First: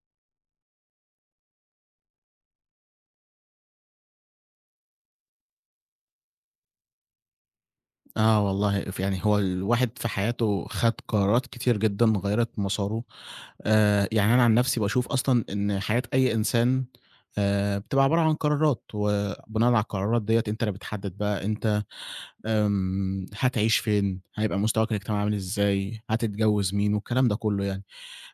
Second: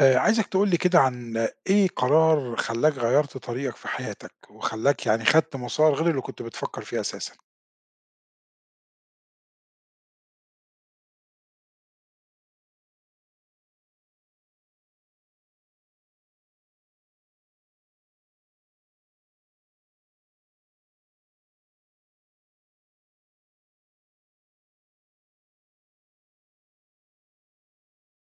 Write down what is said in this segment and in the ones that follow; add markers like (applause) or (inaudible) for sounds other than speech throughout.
عايزك تقول لي كده عن إيه قرار خلّاك غيّرت طريقك في حياتك، وخلّاك يعني خدت مسار غير اللي كنت بتفكّر فيه أساسًا؟ آه والله، ف يعني هو الواحد في حياته خَد قرارات كتير جدًا غيّرت مساره، يعني أنا عن نَفْسي باشوف أصلًا إن حياة أي إنسان بتبقى عبارة عن قرارات، وبناءً على القرارات ديّة أنت اللي بتحدّد بقى أنت هتعيش فين، هيبقى مستواك الاجتماعي عامل إزاي، هتتجوّز مين والكلام ده كُلّه يعني.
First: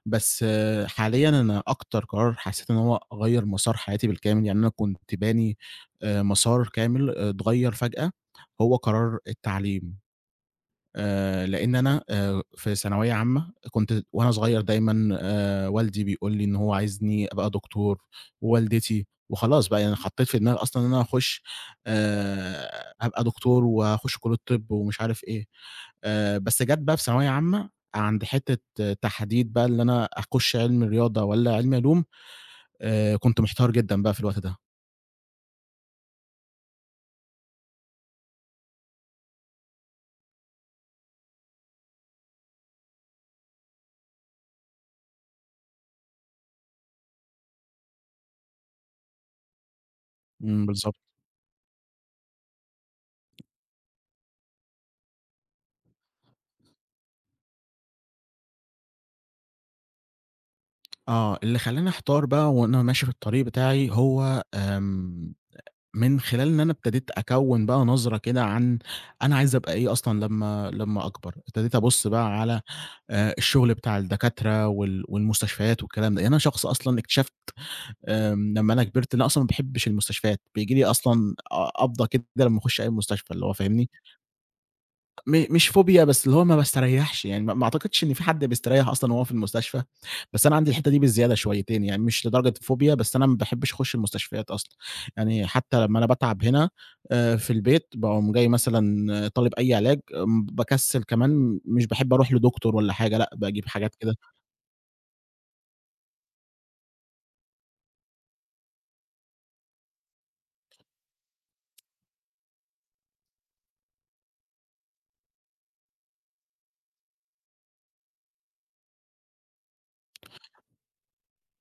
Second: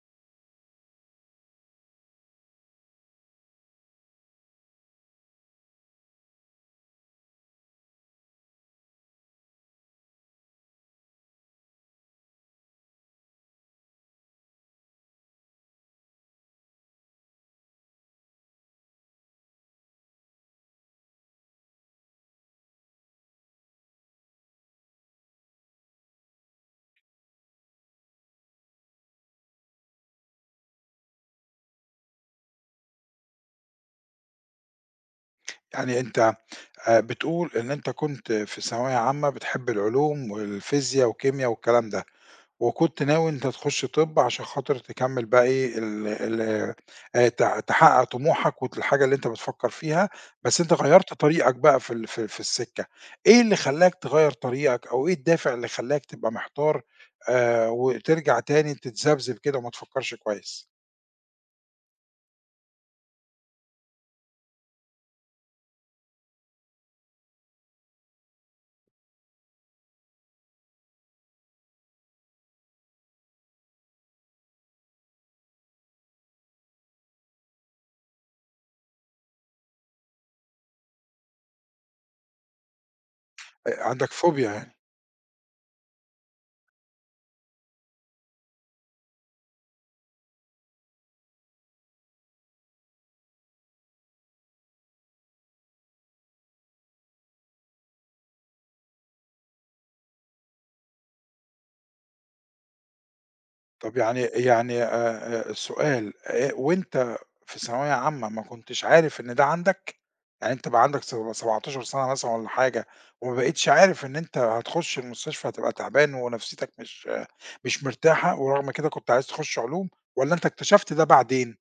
بس آه حاليًا أنا أكتر قرار حسّيت إن هو غيّر مسار حياتي بالكامل، يعني أنا كنت باني مسار كامل اتغيّر فجأة، هو قرار التعليم. لإن أنا في ثانوية عامة كنت وأنا صغير دايمًا والدي بيقول لي إن هو عايزني أبقى دكتور، ووالدتي، وخلاص بقى يعني حطيت في دماغي أصلًا إن أنا هاخش هابقى دكتور وهاخش كلية طِب ومش عارف إيه. بس جات بقى في ثانوية عامة عند حتّة تحديد بقى اللي أنا أخش علمي رياضة والّا علمي علوم، كنت محتار جدًا بقى في الوقت ده. يعني أنت بتقول إن أنت كنت في ثانوية عامة بتحب العلوم والفيزيا وكيميا والكلام ده، وكنت ناوي أنت تخش طِب عشان خاطر تكمّل بقى إيه ال ال ت تحقّق طموحك الحاجة اللي أنت بتفكّر فيها، بس إمم، أنت بالضبط. غيّرت طريقك بقى في ال في في السِكّة، إيه اللي خلّاك تغيّر طريقك أو إيه الدافع اللي خلّاك تبقى محتار وترجع تاني تتذبذب كده وما تفكّرش كويس؟ آه. اللي خلّاني أحتار بقى وأنا ماشي في الطريق بتاعي هو من خلال إن أنا ابتديت أكوّن بقى نظرة كده عن أنا عايز أبقى إيه أصلًا لمّا أكبر، ابتديت أبُص بقى على الشغل بتاع الدكاترة والمستشفيات والكلام ده، يعني أنا شخص أصلًا اكتشفت لمّا أنا كبرت إن أنا أصلًا ما باحبش المستشفيات، بييجي لي أصلًا قبضة كده لمّا أخش أي مستشفى اللي هو فاهمني؟ عندك فوبيا يعني. مش فوبيا، بس اللي هو ما باستريّحش، يعني ما أعتقدش إن في حد بيستريّح أصلًا وهو في المستشفى، بس أنا عندي الحتّة دي بالزيادة شويتين، يعني مش لدرجة فوبيا، بس أنا ما باحبش أخُش المستشفيات أصلًا، يعني حتّى لمّا أنا باتعب هنا في البيت، باقوم جاي مثلًا طالب أي علاج، باكسّل كمان مش باحب أروح لدكتور والّا حاجة، لأ، باجيب حاجات طب كده. يعني سؤال، وأنت في ثانوية عامة ما كنتش عارف إن ده عندك؟ يعني أنت بقى عندك سب 17 سَنة مثلًا والّا حاجة وما بقيتش عارف إن أنت هتخش المستشفى هتبقى تعبان ونفسيتك مش آه، مش مرتاحة ورغم كده كنت عايز تخش علوم والّا أنت اكتشفت ده بعدين؟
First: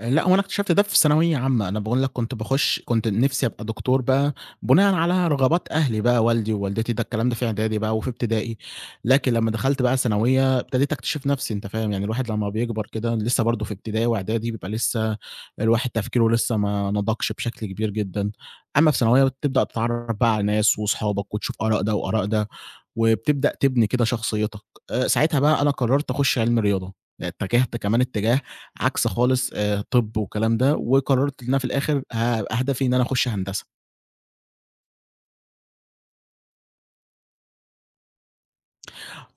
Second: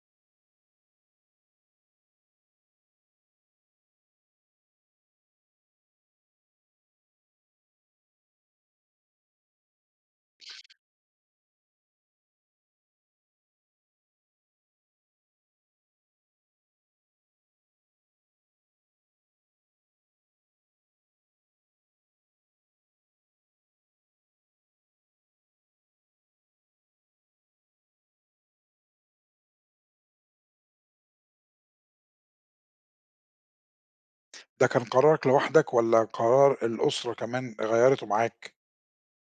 لأ، هو أنا اكتشفت ده في ثانوية عامة، أنا باقول لك كنت باخش كنت نفسي أبقى دكتور بقى بناءً على رغبات أهلي بقى، والدي ووالدتي، ده الكلام ده في إعدادي بقى وفي ابتدائي، لكن لمّا دخلت بقى ثانوية ابتديت أكتشف نفسي أنت فاهم، يعني الواحد لمّا بيكبر كده لسه برضه في ابتدائي وإعدادي بيبقى لسه الواحد تفكيره لسه ما نضجش بشكل كبير جدًا، أمّا في ثانوية بتبدأ تتعرف بقى على ناس وأصحابك وتشوف آراء ده وآراء ده. وبتبدأ تبني كده شخصيتك. ساعتها بقى أنا قرّرت أخُش علم رياضة، اتجهت كمان اتجاه عكس خالص طِب والكلام ده، وقرّرت إن أنا في الآخر هدفي إن أنا أخُش هندسة. ده كان قرارك لوحدك والّا قرار الأسرة كمان غيّرته معاك؟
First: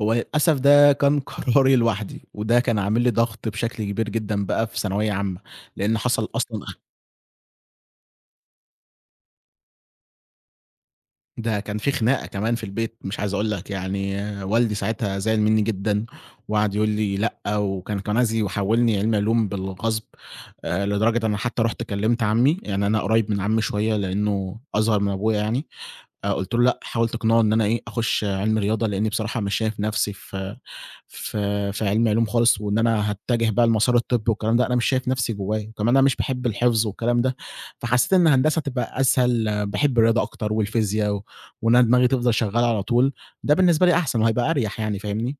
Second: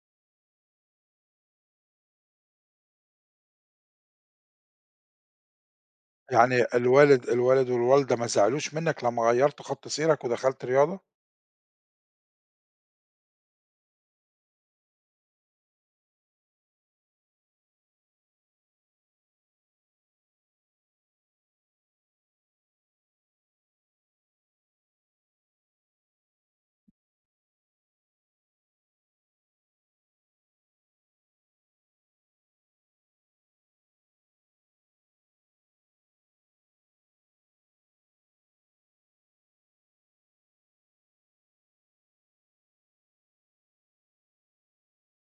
هو للأسف ده كان (laughs) قراري لوحدي، وده كان عامل لي ضغط بشكل كبير جدًا بقى في ثانوية عامة، لإن حصل أصلًا يعني الوالد والوالدة ما زعلوش منّك لمّا غيّرت خط سيرك ودخلت رياضة؟ ده كان في خناقة كمان في البيت مش عايز أقول لك، يعني آه، والدي ساعتها زعل منّي جدًا وقعد يقول لي لأ، وكان عايز يحوّلني علمي علوم بالغصب، لدرجة أنا حتى رُحت كلّمت عمي، يعني أنا قريب من عمي شوية لإنه أصغر من أبويا يعني، قُلت له: "لأ، حاول تقنعه إن أنا إيه، أخُش علمي رياضة لإنّي بصراحة مش شايف نَفْسي في في علمي علوم خالص، وإن أنا هاتجه بقى لمسار الطب والكلام ده، أنا مش شايف نفسي جواه، وكمان أنا مش باحب الحفظ والكلام ده، فحسيت إن هندسة هتبقى أسهل، باحب الرياضة أكتر والفيزيا وإن أنا دماغي تفضل شغالة على طول، ده بالنسبة لي أحسن وهيبقى أريح يعني، فاهمني؟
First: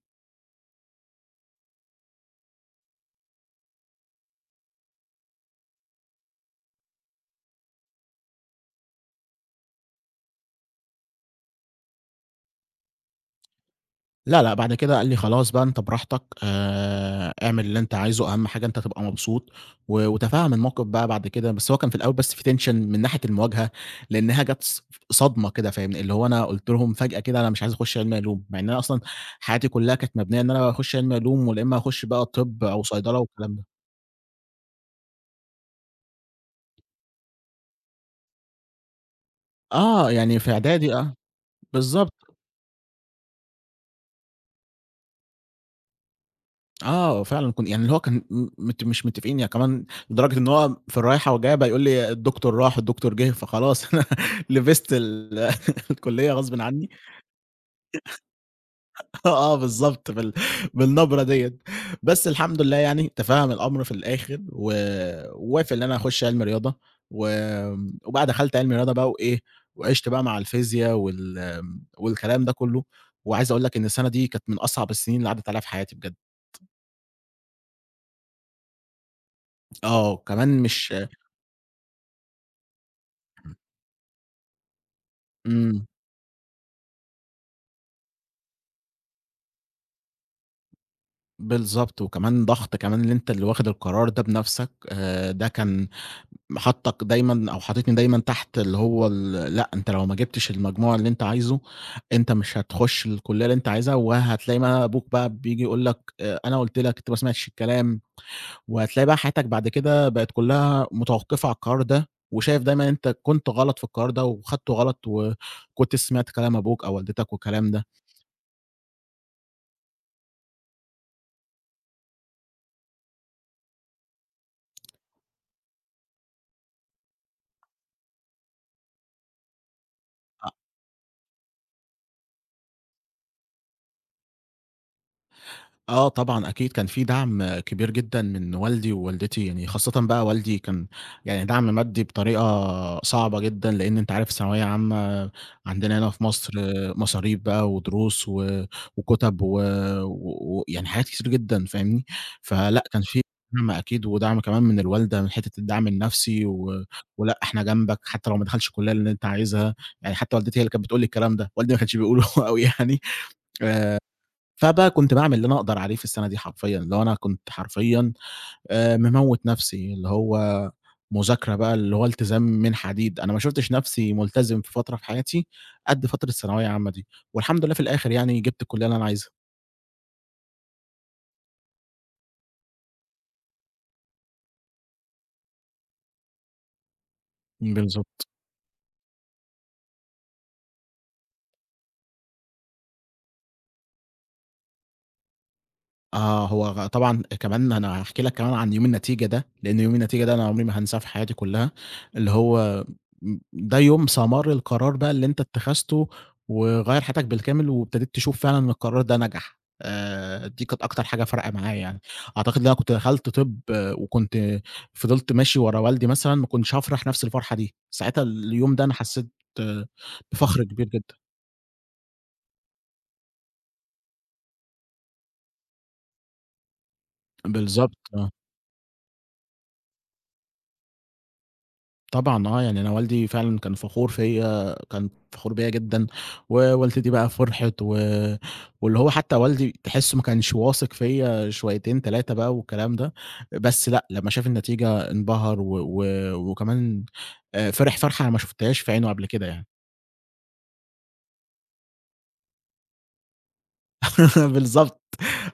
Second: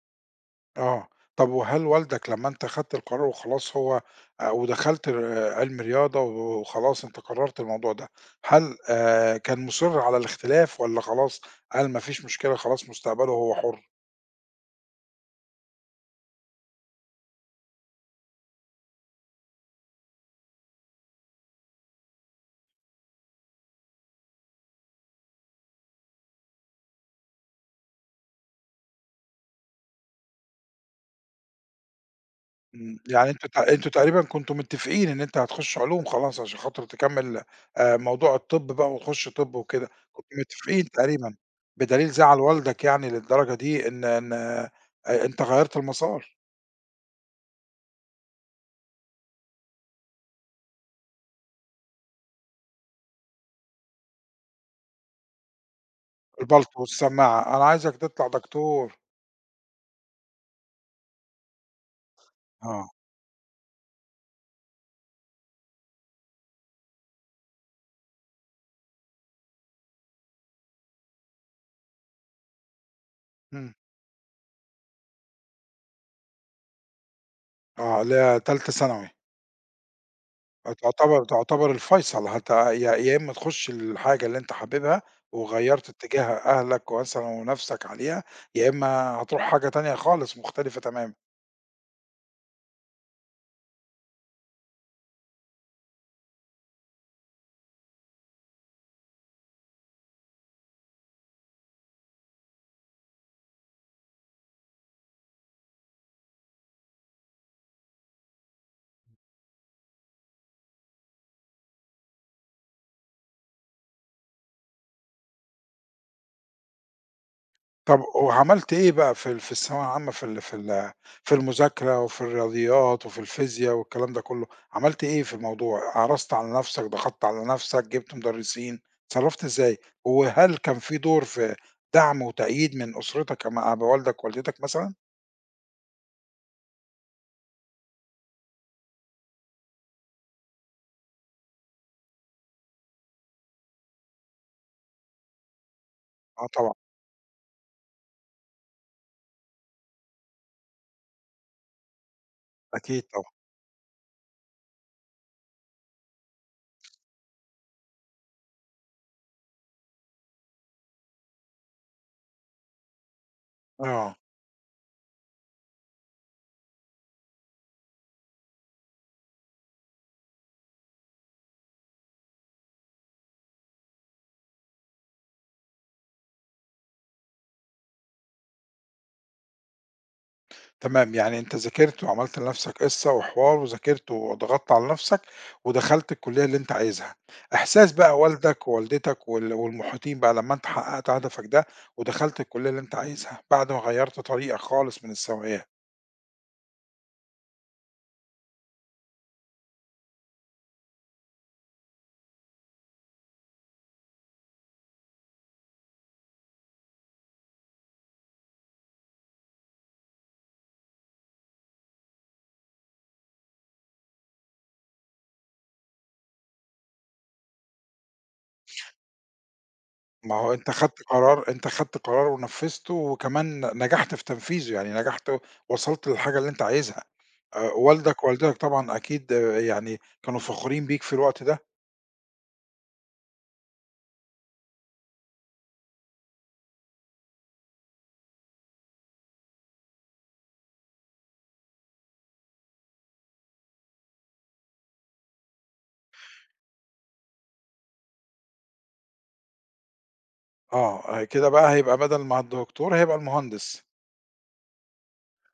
آه. طب وهل والدك لمّا أنت خدت القرار وخلاص هو ودخلت ر علم رياضة وخلاص أنت قررت الموضوع ده، هل كان مُصِر على الاختلاف والّا خلاص قال ما فيش مشكلة خلاص مستقبله هو حُر؟ لا، لأ، بعد كده قال لي: "خلاص بقى أنت براحتك، اعمل اللي أنت عايزه، أهم حاجة أنت تبقى مبسوط." وتفهَّم الموقف بقى بعد كده، بس هو كان في الأول بس في tension من ناحية المواجهة، لأنها جات صدمة كده فاهمني، اللي هو أنا قُلت لهم فجأة كده أنا مش عايز أخش علمي علوم، مع إن أنا أصلًا حياتي كلها كانت مبنية إن أنا أخش علمي علوم، ولا إما أخش بقى طِب أو إمم. صيدلة يعني أنتم والكلام ت ده. أنتم تقريبًا كنتم متفقين إن أنت هتخش علوم خلاص عشان خاطر تكمّل موضوع الطِب بقى وتخش طِب وكده، آه، كنتم يعني في متفقين إعدادي، آه، تقريبًا، بدليل بالضبط. زعل والدك يعني للدرجة دي إن أنت غيّرت المسار. آه، فعلًا يعني اللي هو كان م مت مش متفقين يعني كمان لدرجة إن هو في الرايحة والجاية بقى يقول لي الدكتور راح، الدكتور جِه، فخلاص (laughs) أنا لبست (laughs) الكلية غصبٍ البلطو عني. والسماعة، أنا عايزك تطلع دكتور. (laughs) آه، آه بالضبط بالنبرة ديّة، بس الحمد لله آه. يعني تفهَّم الأمر في الآخر ووافق إن أنا أخُش عِلمي رياضة وآمم، وبقى دخلت عِلمي رياضة بقى وإيه، وعِشت بقى مع الفيزيا والكلام ده كلّه، وعايز أقول إمم. لك إن السَنة دي كانت من أصعب السِنين اللي عدّت عليّا في حياتي بجد، آه، اللي هي تالتة ثانوي، آه، كمان مش فتعتبر الفيصل يا يا إما تخش الحاجة اللي أنت حاببها إمم. وغيّرت اتجاه أهلك ومثلًا ونَفْسك عليها، يا إما هتروح حاجة تانية خالص مختلفة تمامًا. بالضبط، وكمان ضغط كمان اللي أنت اللي واخد القرار ده بنَفْسك، ده كان حاطّك دايمًا أو حاططني دايمًا تحت اللي هو لأ، أنت لو ما جِبتش المجموع اللي أنت عايزه، أنت مش هتخُش الكُلّية اللي أنت عايزها، وهتلاقي بقى أبوك بقى بييجي يقول لك أنا قُلت لك، أنت ما سمعتش الكلام، وهتلاقي بقى حياتك بعد كده بقت كُلّها متوقّفة على القرار ده، وشايف دايمًا أنت كنت غلط في القرار ده وخدته غلط، وكنت سمعت كلام أبوك أو والدتك والكلام ده. طب وعملت إيه بقى في الثانوية العامة في في المذاكرة وفي الرياضيات وفي الفيزيا والكلام ده كله، عملت إيه في الموضوع؟ عرضت على نَفْسك، ضغطت على نَفْسك، جِبت مدرسين، اتصرّفت إزاي؟ وهل كان في دور في دعم وتأييد من أسرتك مع بوالدك ووالدتك مثلًا؟ آه طبعًا أكيد، كان في دعم كبير جدًا من والدي ووالدتي، يعني خاصةً بقى والدي كان يعني دعم مادي بطريقة صعبة جدًا، لإن أنت عارف ثانوية عامة عندنا هنا في آه مصر طبعًا. مصاريف بقى ودروس وكُتب ويعني و و ويعني حاجات كتير جدًا فاهمني، فلأ كان أكيد في طبعًا. دعم أكيد ودعم كمان من الوالدة من حتة الدعم النفسي ولأ إحنا جنبك حتى لو ما دخلتش الكلية اللي أنت عايزها، يعني حتى والدتي هي اللي كانت بتقول لي الكلام ده، والدي ما كانش بيقوله (laughs) أوي يعني. آه. فبقى كنت باعمل اللي أنا أقدر عليه في السنة دي حرفيًا، اللي هو أنا كنت حرفيًا مموّت نفسي، اللي هو مذاكرة بقى اللي هو التزام من حديد، أنا ما شُفتش نفسي ملتزم في فترة في حياتي قد فترة الثانوية العامة دي، والحمد لله في الآخر يعني جِبت الكلية اللي أنا عايزها. تمام، يعني أنت ذاكرت وعملت لنفسك قصة وحوار وذاكرت وضغطت على نفسك، ودخلت الكلية اللي أنت عايزها. إحساس بقى بالضبط. والدك ووالدتك والمحيطين بقى لمّا أنت حققت هدفك ده، ودخلت الكلية اللي أنت عايزها، بعد ما غيّرت طريقك خالص من الثانوية. آه، هو غ طبعًا كمان أنا هاحكي لك كمان عن يوم النتيجة ده، لإن يوم النتيجة ده أنا عمري ما هانساه في حياتي كلّها، اللي هو ده يوم ثمار القرار بقى اللي أنت اتخذته وغيّر حياتك بالكامل، وابتديت تشوف فعلًا إن القرار ده نجح، دي كانت أكتر حاجة فارقة معايا يعني، أعتقد إن أنا كنت دخلت طِب آه، وكنت فضلت ماشي ورا والدي مثلًا ما كنتش هافرح نفس الفرحة دي، ساعتها اليوم ده أنا حسيت آه، ما هو بفخر أنت كبير جدًا. خدت قرار ونفذته، وكمان نجحت في تنفيذه، يعني نجحت وصلت للحاجة اللي أنت عايزها. بالضبط. والدك آه. ووالدتك طبعًا أكيد آه، يعني كانوا فخورين بيك في الوقت ده. طبعًا آه، يعني أنا والدي فعلًا كان فخور فيّا، كان فخور بيّا جدًا، ووالدتي بقى فرحت واللي هو حتى والدي تحسّه ما كانش واثق فيّا شويتين 3 بقى والكلام ده، بس لأ، لمّا شاف النتيجة انبهر و و وكمان فرح فرحة أنا ما شُفتهاش في عينه قبل كده يعني. آه، آه، كده بقى هيبقى بدل ما الدكتور هيبقى المهندس. (laughs) بالضبط،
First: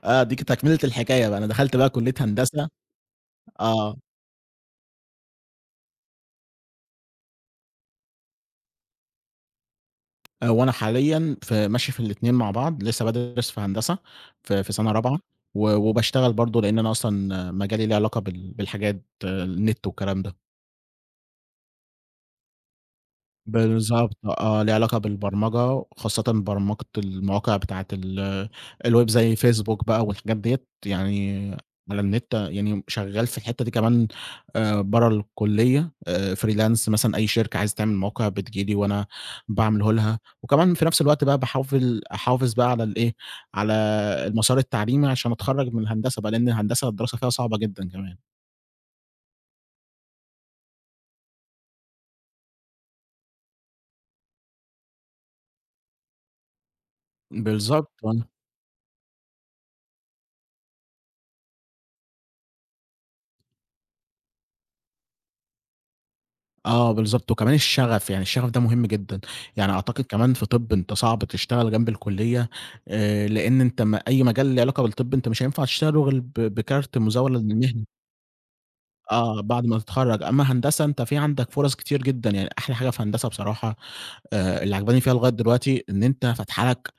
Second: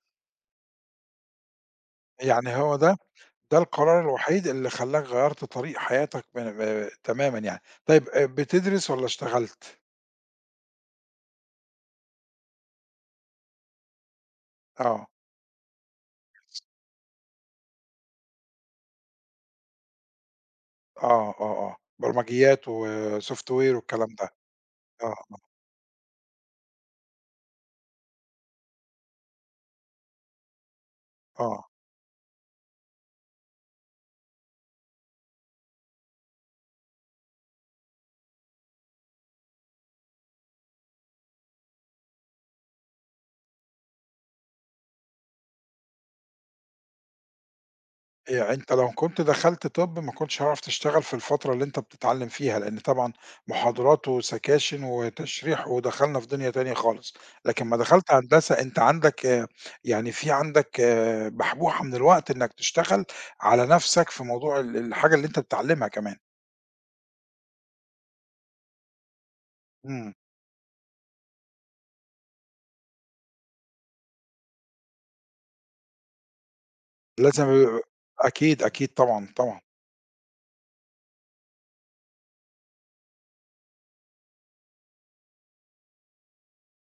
آه، دي ك تكملة الحكاية بقى، أنا دخلت بقى كُلّية يعني هندسة. هو ده آه. القرار الوحيد اللي خلّاك غيّرت طريق حياتك من ب تمامًا يعني. طيب بتدرس والّا اشتغلت؟ وأنا حاليًا في ماشي في الاتنين مع بعض، لسه بادرس في هندسة في سَنة آه. رابعة، وباشتغل برضه لإن أنا أصلًا مجالي ليه علاقة بالحاجات آه، النت والكلام ده. آه، آه. برمجيات وsoftware والكلام بالضبط ده. آه، ليه علاقة آه، بالبرمجة، خاصةً برمجة المواقع بتاعة الويب زي فيسبوك بقى والحاجات ديّة، يعني آه. على النت يعني شغّال في الحتّة دي كمان برّه الكلية freelance مثلًا أي شركة عايزة تعمل موقع بتيجي لي وأنا باعمله لها، وكمان في نفس الوقت بقى باحاول أحافظ بقى على الإيه، على المسار التعليمي عشان أتخرّج من الهندسة بقى، لإن الهندسة الدراسة فيها صعبة جدًا كمان. يعني أنت لو كنت دخلت طِب ما كنتش هتعرف تشتغل في الفترة اللي أنت بتتعلّم فيها، لإن طبعًا محاضرات وسكاشن وتشريح ودخلنا في دنيا تانية خالص، لكن امّا بالضبط. دخلت هندسة أنت عندك آه، يعني في عندك آه، بحبوحة من الوقت إنّك تشتغل على نَفْسك في موضوع الحاجة اللي أنت بتتعلّمها كمان. آه بالضبط، وكمان الشغف، يعني الشغف ده مهم جدًا، يعني أعتقد إمم. كمان في طِب أنت صعب تشتغل جنب الكُلّية، لإن أنت ما أي مجال له علاقة بالطِب أنت مش هينفع تشتغله غير بكارت مزاولة لازم للمهنة، يبقى- أكيد، أكيد طبعًا، آه، طبعًا. بعد ما تتخرّج، أمّا هندسة أنت في عندك فرص كتير جدًا، يعني أحلى حاجة في هندسة بصراحة اللي عاجباني فيها لغاية دلوقتي إن أنت فاتحة لك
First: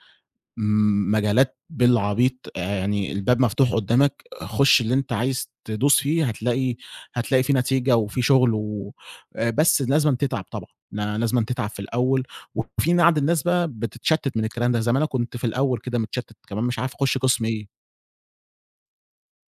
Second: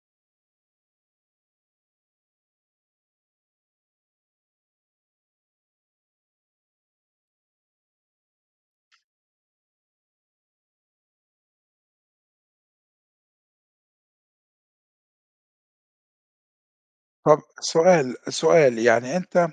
مجالات بالعبيط، يعني الباب مفتوح قدّامك، خُش اللي أنت عايز تدوس فيه هتلاقي في نتيجة وفي شغل بس لازمًا تتعب طبعًا، لا لازمًا تتعب في الأول، وفي بعض الناس بقى بتتشتّت من الكلام ده، زي ما أنا كنت في الأول كده متشتّت كمان مش عارف أخُش طَب قسم إيه. سؤال يعني أنت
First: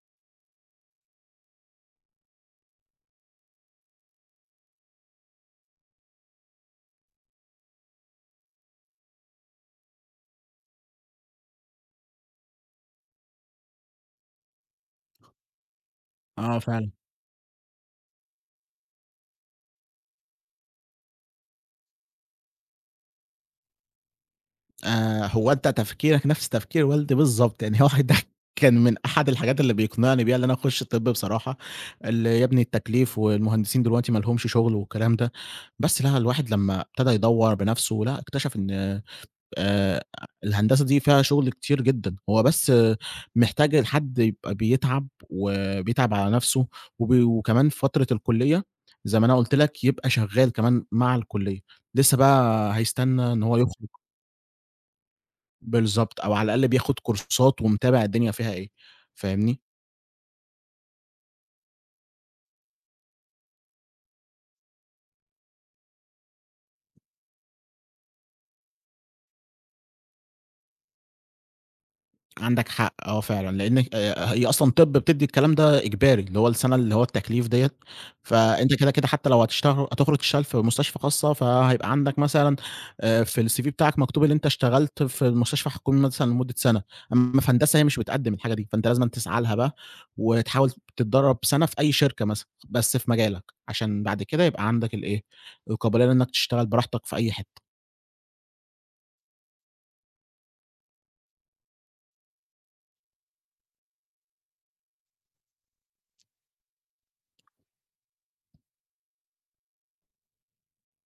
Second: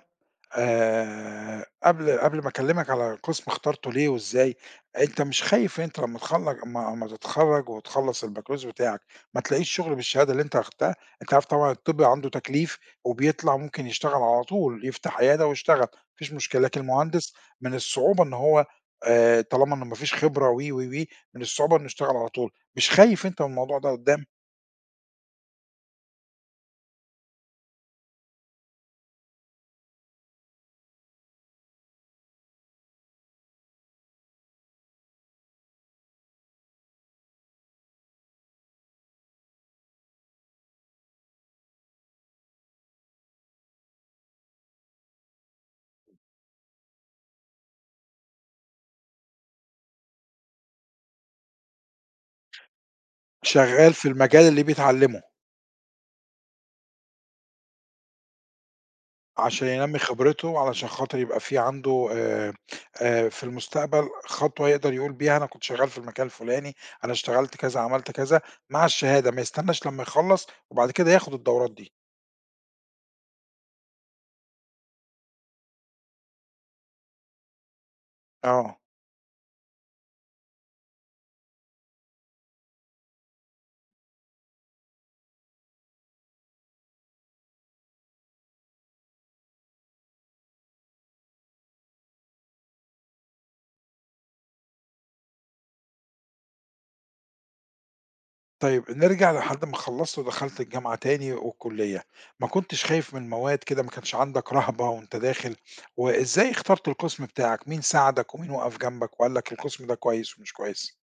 قبل ما أكلّمك على قسم اخترته ليه وإزاي، أنت مش خايف أنت لمّا تخل أمّا أمّا تتخرّج وتخلّص البكالوريوس بتاعك ما تلاقيش شغل بالشهادة اللي أنت أخدتها؟ أنت عارف طبعًا الطِب عنده تكليف وبيطلع ممكن يشتغل على طول، يفتح عيادة ويشتغل، ما فيش آه مشكلة، لكن فعلًا. المهندس من الصعوبة إن هو طالما إنه ما فيش خبرة و، و، و، من الصعوبة إنه يشتغل على طول، مش خايف أنت من الموضوع ده قُدّام؟ هو أنت تفكيرك نفس تفكير والدي بالضبط، يعني (laughs) هو ده كان من أحد الحاجات اللي بيقنعني بيها إن أنا أخش طِب بصراحة، اللي "يا ابني التكليف والمهندسين دلوقتي ما لهمش شغل." والكلام ده، بس لأ الواحد لمّا ابتدى يدوّر بنفسه، لأ اكتشف إن آآ الهندسة دي فيها شغل كتير جدًا، هو بس آه، محتاج لحد يبقى بيتعب وبيتعب على نفسه وكمان في فترة الكُلّية زي ما أنا قُلت لك يبقى شغال كمان مع الكُلّية، لسه بقى هيستنى إن هو يخرج شغّال في المجال اللي بيتعلّمه. بالضبط، أو على الأقل بياخد كورسات ومتابع الدنيا فيها إيه، فاهمني؟ عشان ينمّي خبرته، علشان خاطر يبقى في عنده في المستقبل خطوة يقدر يقول بيها أنا كنت شغّال في المكان الفلاني، أنا اشتغلت كذا، عملت كذا، مع الشهادة ما يستناش لمّا يخلّص وبعد كده ياخد الدورات دي. عندك حق آه فعلًا، لإن هي أصلًا طِب بتدّي الكلام ده إجباري، اللي هو السَنة اللي هو التكليف ديّة، فأنت آه. كده، كده حتى لو هتشتغل هتخرج تشتغل في مستشفى خاصة، فهيبقى عندك مثلًا في الCV بتاعك مكتوب اللي أنت اشتغلت في المستشفى الحكومي مثلًا لمدة سَنة، أمّا في هندسة هي مش بتقدّم الحاجة دي، فأنت لازمًا تسعى لها بقى وتحاول تتدرّب سَنة في أي شركة مثلًا، بس في مجالك، عشان بعد كده يبقى عندك الإيه، القابلية إنّك تشتغل براحتك في أي حتة. طيب نرجع لحد ما خلّصت ودخلت الجامعة تاني والكلية، ما كنتش خايف من المواد كده، ما كانش عندك رهبة وأنت داخل، وإزاي اخترت القسم بتاعك؟ مين ساعدك ومين وقف جنبك وقال لك القسم ده كويس ومش كويس؟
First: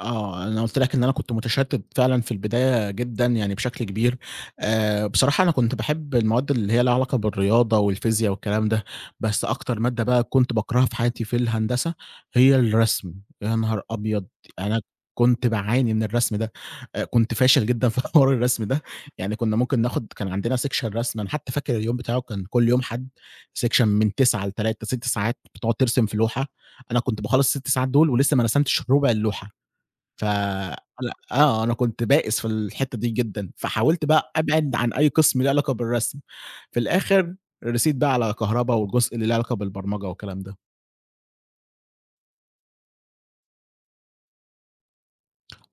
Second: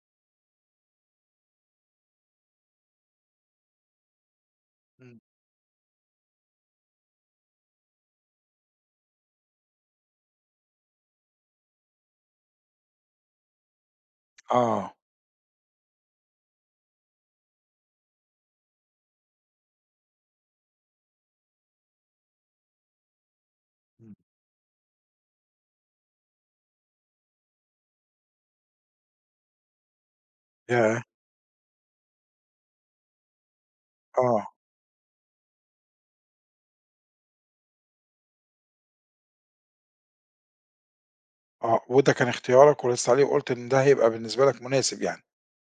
آه، أنا قُلت لك إن أنا كنت متشتِّت فعلًا في البداية جدًا يعني بشكل كبير، إمم. بصراحة أنا كنت باحب المواد اللي هي ليها علاقة بالرياضة والفيزيا والكلام ده، بس أكتر مادة بقى كنت باكرهها في حياتي في الهندسة هي الرسم، يا نهار أبيض! أنا آه، كنت باعاني من الرسم ده، كنت فاشل جدًا في (laughs) حوار الرسم ده، يعني كنا ممكن ناخد كان عندنا section رسم، أنا حتى فاكر اليوم بتاعه كان كل يوم حد section إمم. من 09:00 ل15:00 6 ساعات بتقعد ترسم في لوحة، أنا كنت باخلّص ال6 ساعات دول ولسه ما رسمتش ربع اللوحة. ف ياه! أنا آه، أنا كنت بائس في الحتّة دي جدًا، فحاولت بقى آه. أبعد عن أي قسم ليه علاقة بالرسم، في الآخر رسيت بقى على كهربا والجزء اللي ليه علاقة بالبرمجة والكلام ده. آه، وده كان اختيارك ولسّه عليه وقُلت إن ده هيبقى بالنسبة لك مناسب يعني،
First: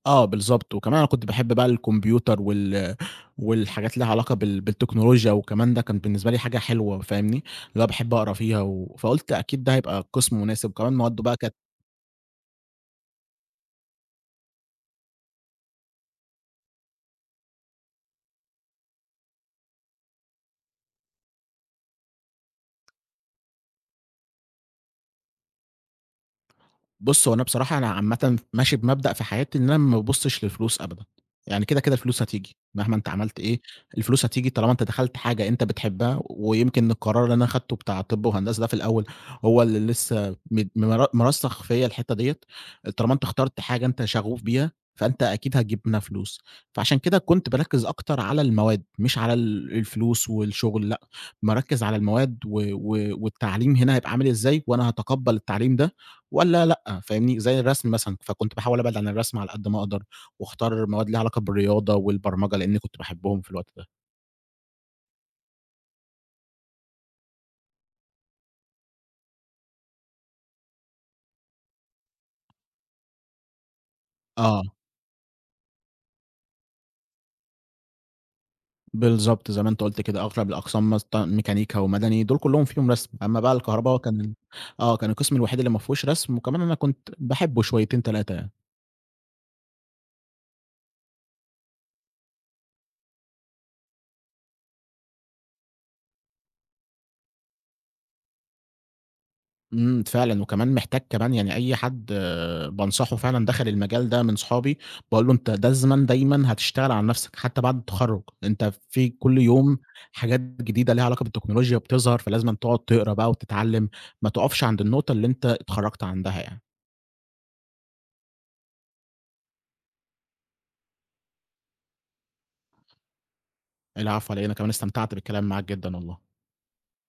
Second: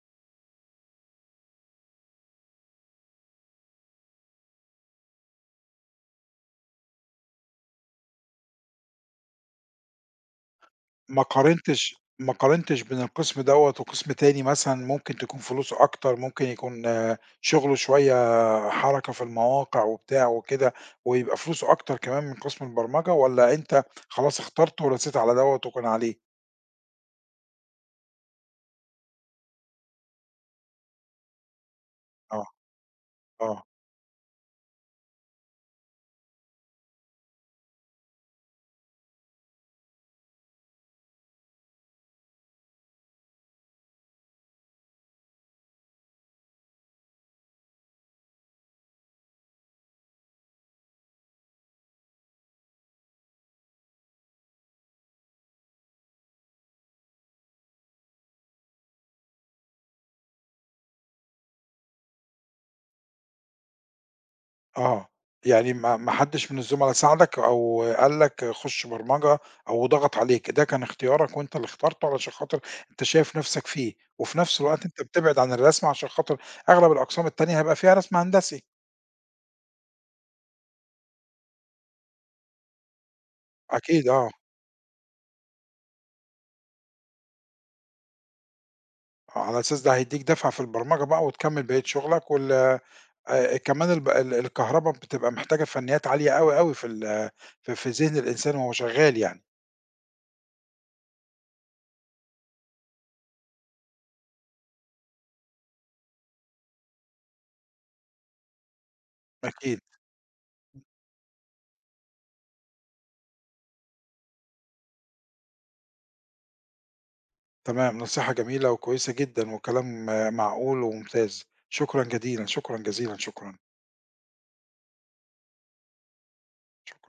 آه، بالضبط، وكمان أنا كنت باحب بقى الكمبيوتر والحاجات اللي ليها علاقة بالتكنولوجيا وكمان ده كان بالنسبة لي حاجة حلوة فاهمني، اللي هو باحب أقرا فيها فقُلت أكيد ده هيبقى قسم مناسب، وكمان ما مواده بقى كانت قارنتش ما قارنتش بين القسم دوّة وقسم تاني مثلًا ممكن تكون فلوسه أكتر، ممكن يكون آه، شغله شوية حركة في المواقع وبتاع وكده، ويبقى فلوسه أكتر كمان من قسم البرمجة والّا أنت خلاص اخترته ورسيت على دوّة وكان عليه؟ بُص، هو أنا بصراحة أنا عامةً ماشي بمبدأ في حياتي إن أنا ما بابُصّش للفلوس أبدًا، يعني كده، كده الفلوس آه، هتيجي، مهما أنت عملت إيه، آه. الفلوس هتيجي طالما أنت دخلت حاجة أنت بتحبها، ويمكن القرار اللي أنا أخدته بتاع طِب وهندسة ده في الأول هو اللي لسه م مر مرسّخ فيّا الحتّة ديّة، طالما أنت اخترت حاجة أنت شغوف بيها، فأنت أكيد هتجيب منها فلوس، فعشان كده كنت باركّز أكتر على المواد، مش على الفلوس والشغل لأ، باركّز على المواد و و والتعليم هنا هيبقى عامل إزاي، وأنا هاتقبّل التعليم ده والّا لأ، فاهمني؟ زي الرسم مثلًا، فكنت باحاول أبعد عن الرسم على قد ما أقدر، واختار مواد ليها علاقة بالرياضة والبرمجة، لإني كنت باحبهم في الوقت ده. آه، يعني ما حدش من الزملا ساعدك أو قال لك خُش برمجة أو ضغط عليك، ده كان اختيارك وأنت اللي اخترته علشان خاطر أنت شايف نَفْسك فيه، وفي نَفْس آه، الوقت أنت بتبعد عن الرسم عشان خاطر أغلب الأقسام التانية هيبقى فيها رسم هندسي. بالضبط زي ما أنت قُلت كده، أغلب الأقسام ميكانيكا ومدني دول كلّهم فيهم رسم، أمّا بقى الكهربا هو أكيد كان آه، ال- آه، كان القسم الوحيد اللي ما فيهوش رسم، وكمان أنا كنت باحبه شويتين، 3 يعني. على أساس ده هيدّيك دَفعة في البرمجة بقى وتكمّل بقية شغلك وال كمان الب ال الكهربا بتبقى محتاجة فنيّات عالية أوي، أوي في ال في في ذهن الإنسان وهو شغّال يعني. إمم، فعلًا، وكمان محتاج كمان يعني أي حد بانصحه فعلًا دخل المجال ده من صحابي، باقول له: "أنت لازمًا دايمًا هتشتغل على نفسك حتى بعد التخرُّج، أنت في كل يوم أكيد. حاجات جديدة ليها علاقة بالتكنولوجيا بتظهر، فلازمًا تقعد تقرا بقى وتتعلّم، ما تُقفش عند النقطة اللي أنت اتخرّجت عندها يعني." تمام، نصيحة جميلة وكويسة جدًا وكلام آه، معقول وممتاز. شكرًا جديلًا، شكرًا جزيلًا، العفو على إيه، أنا كمان استمتعت بالكلام معاك جدًا والله. شكرًا.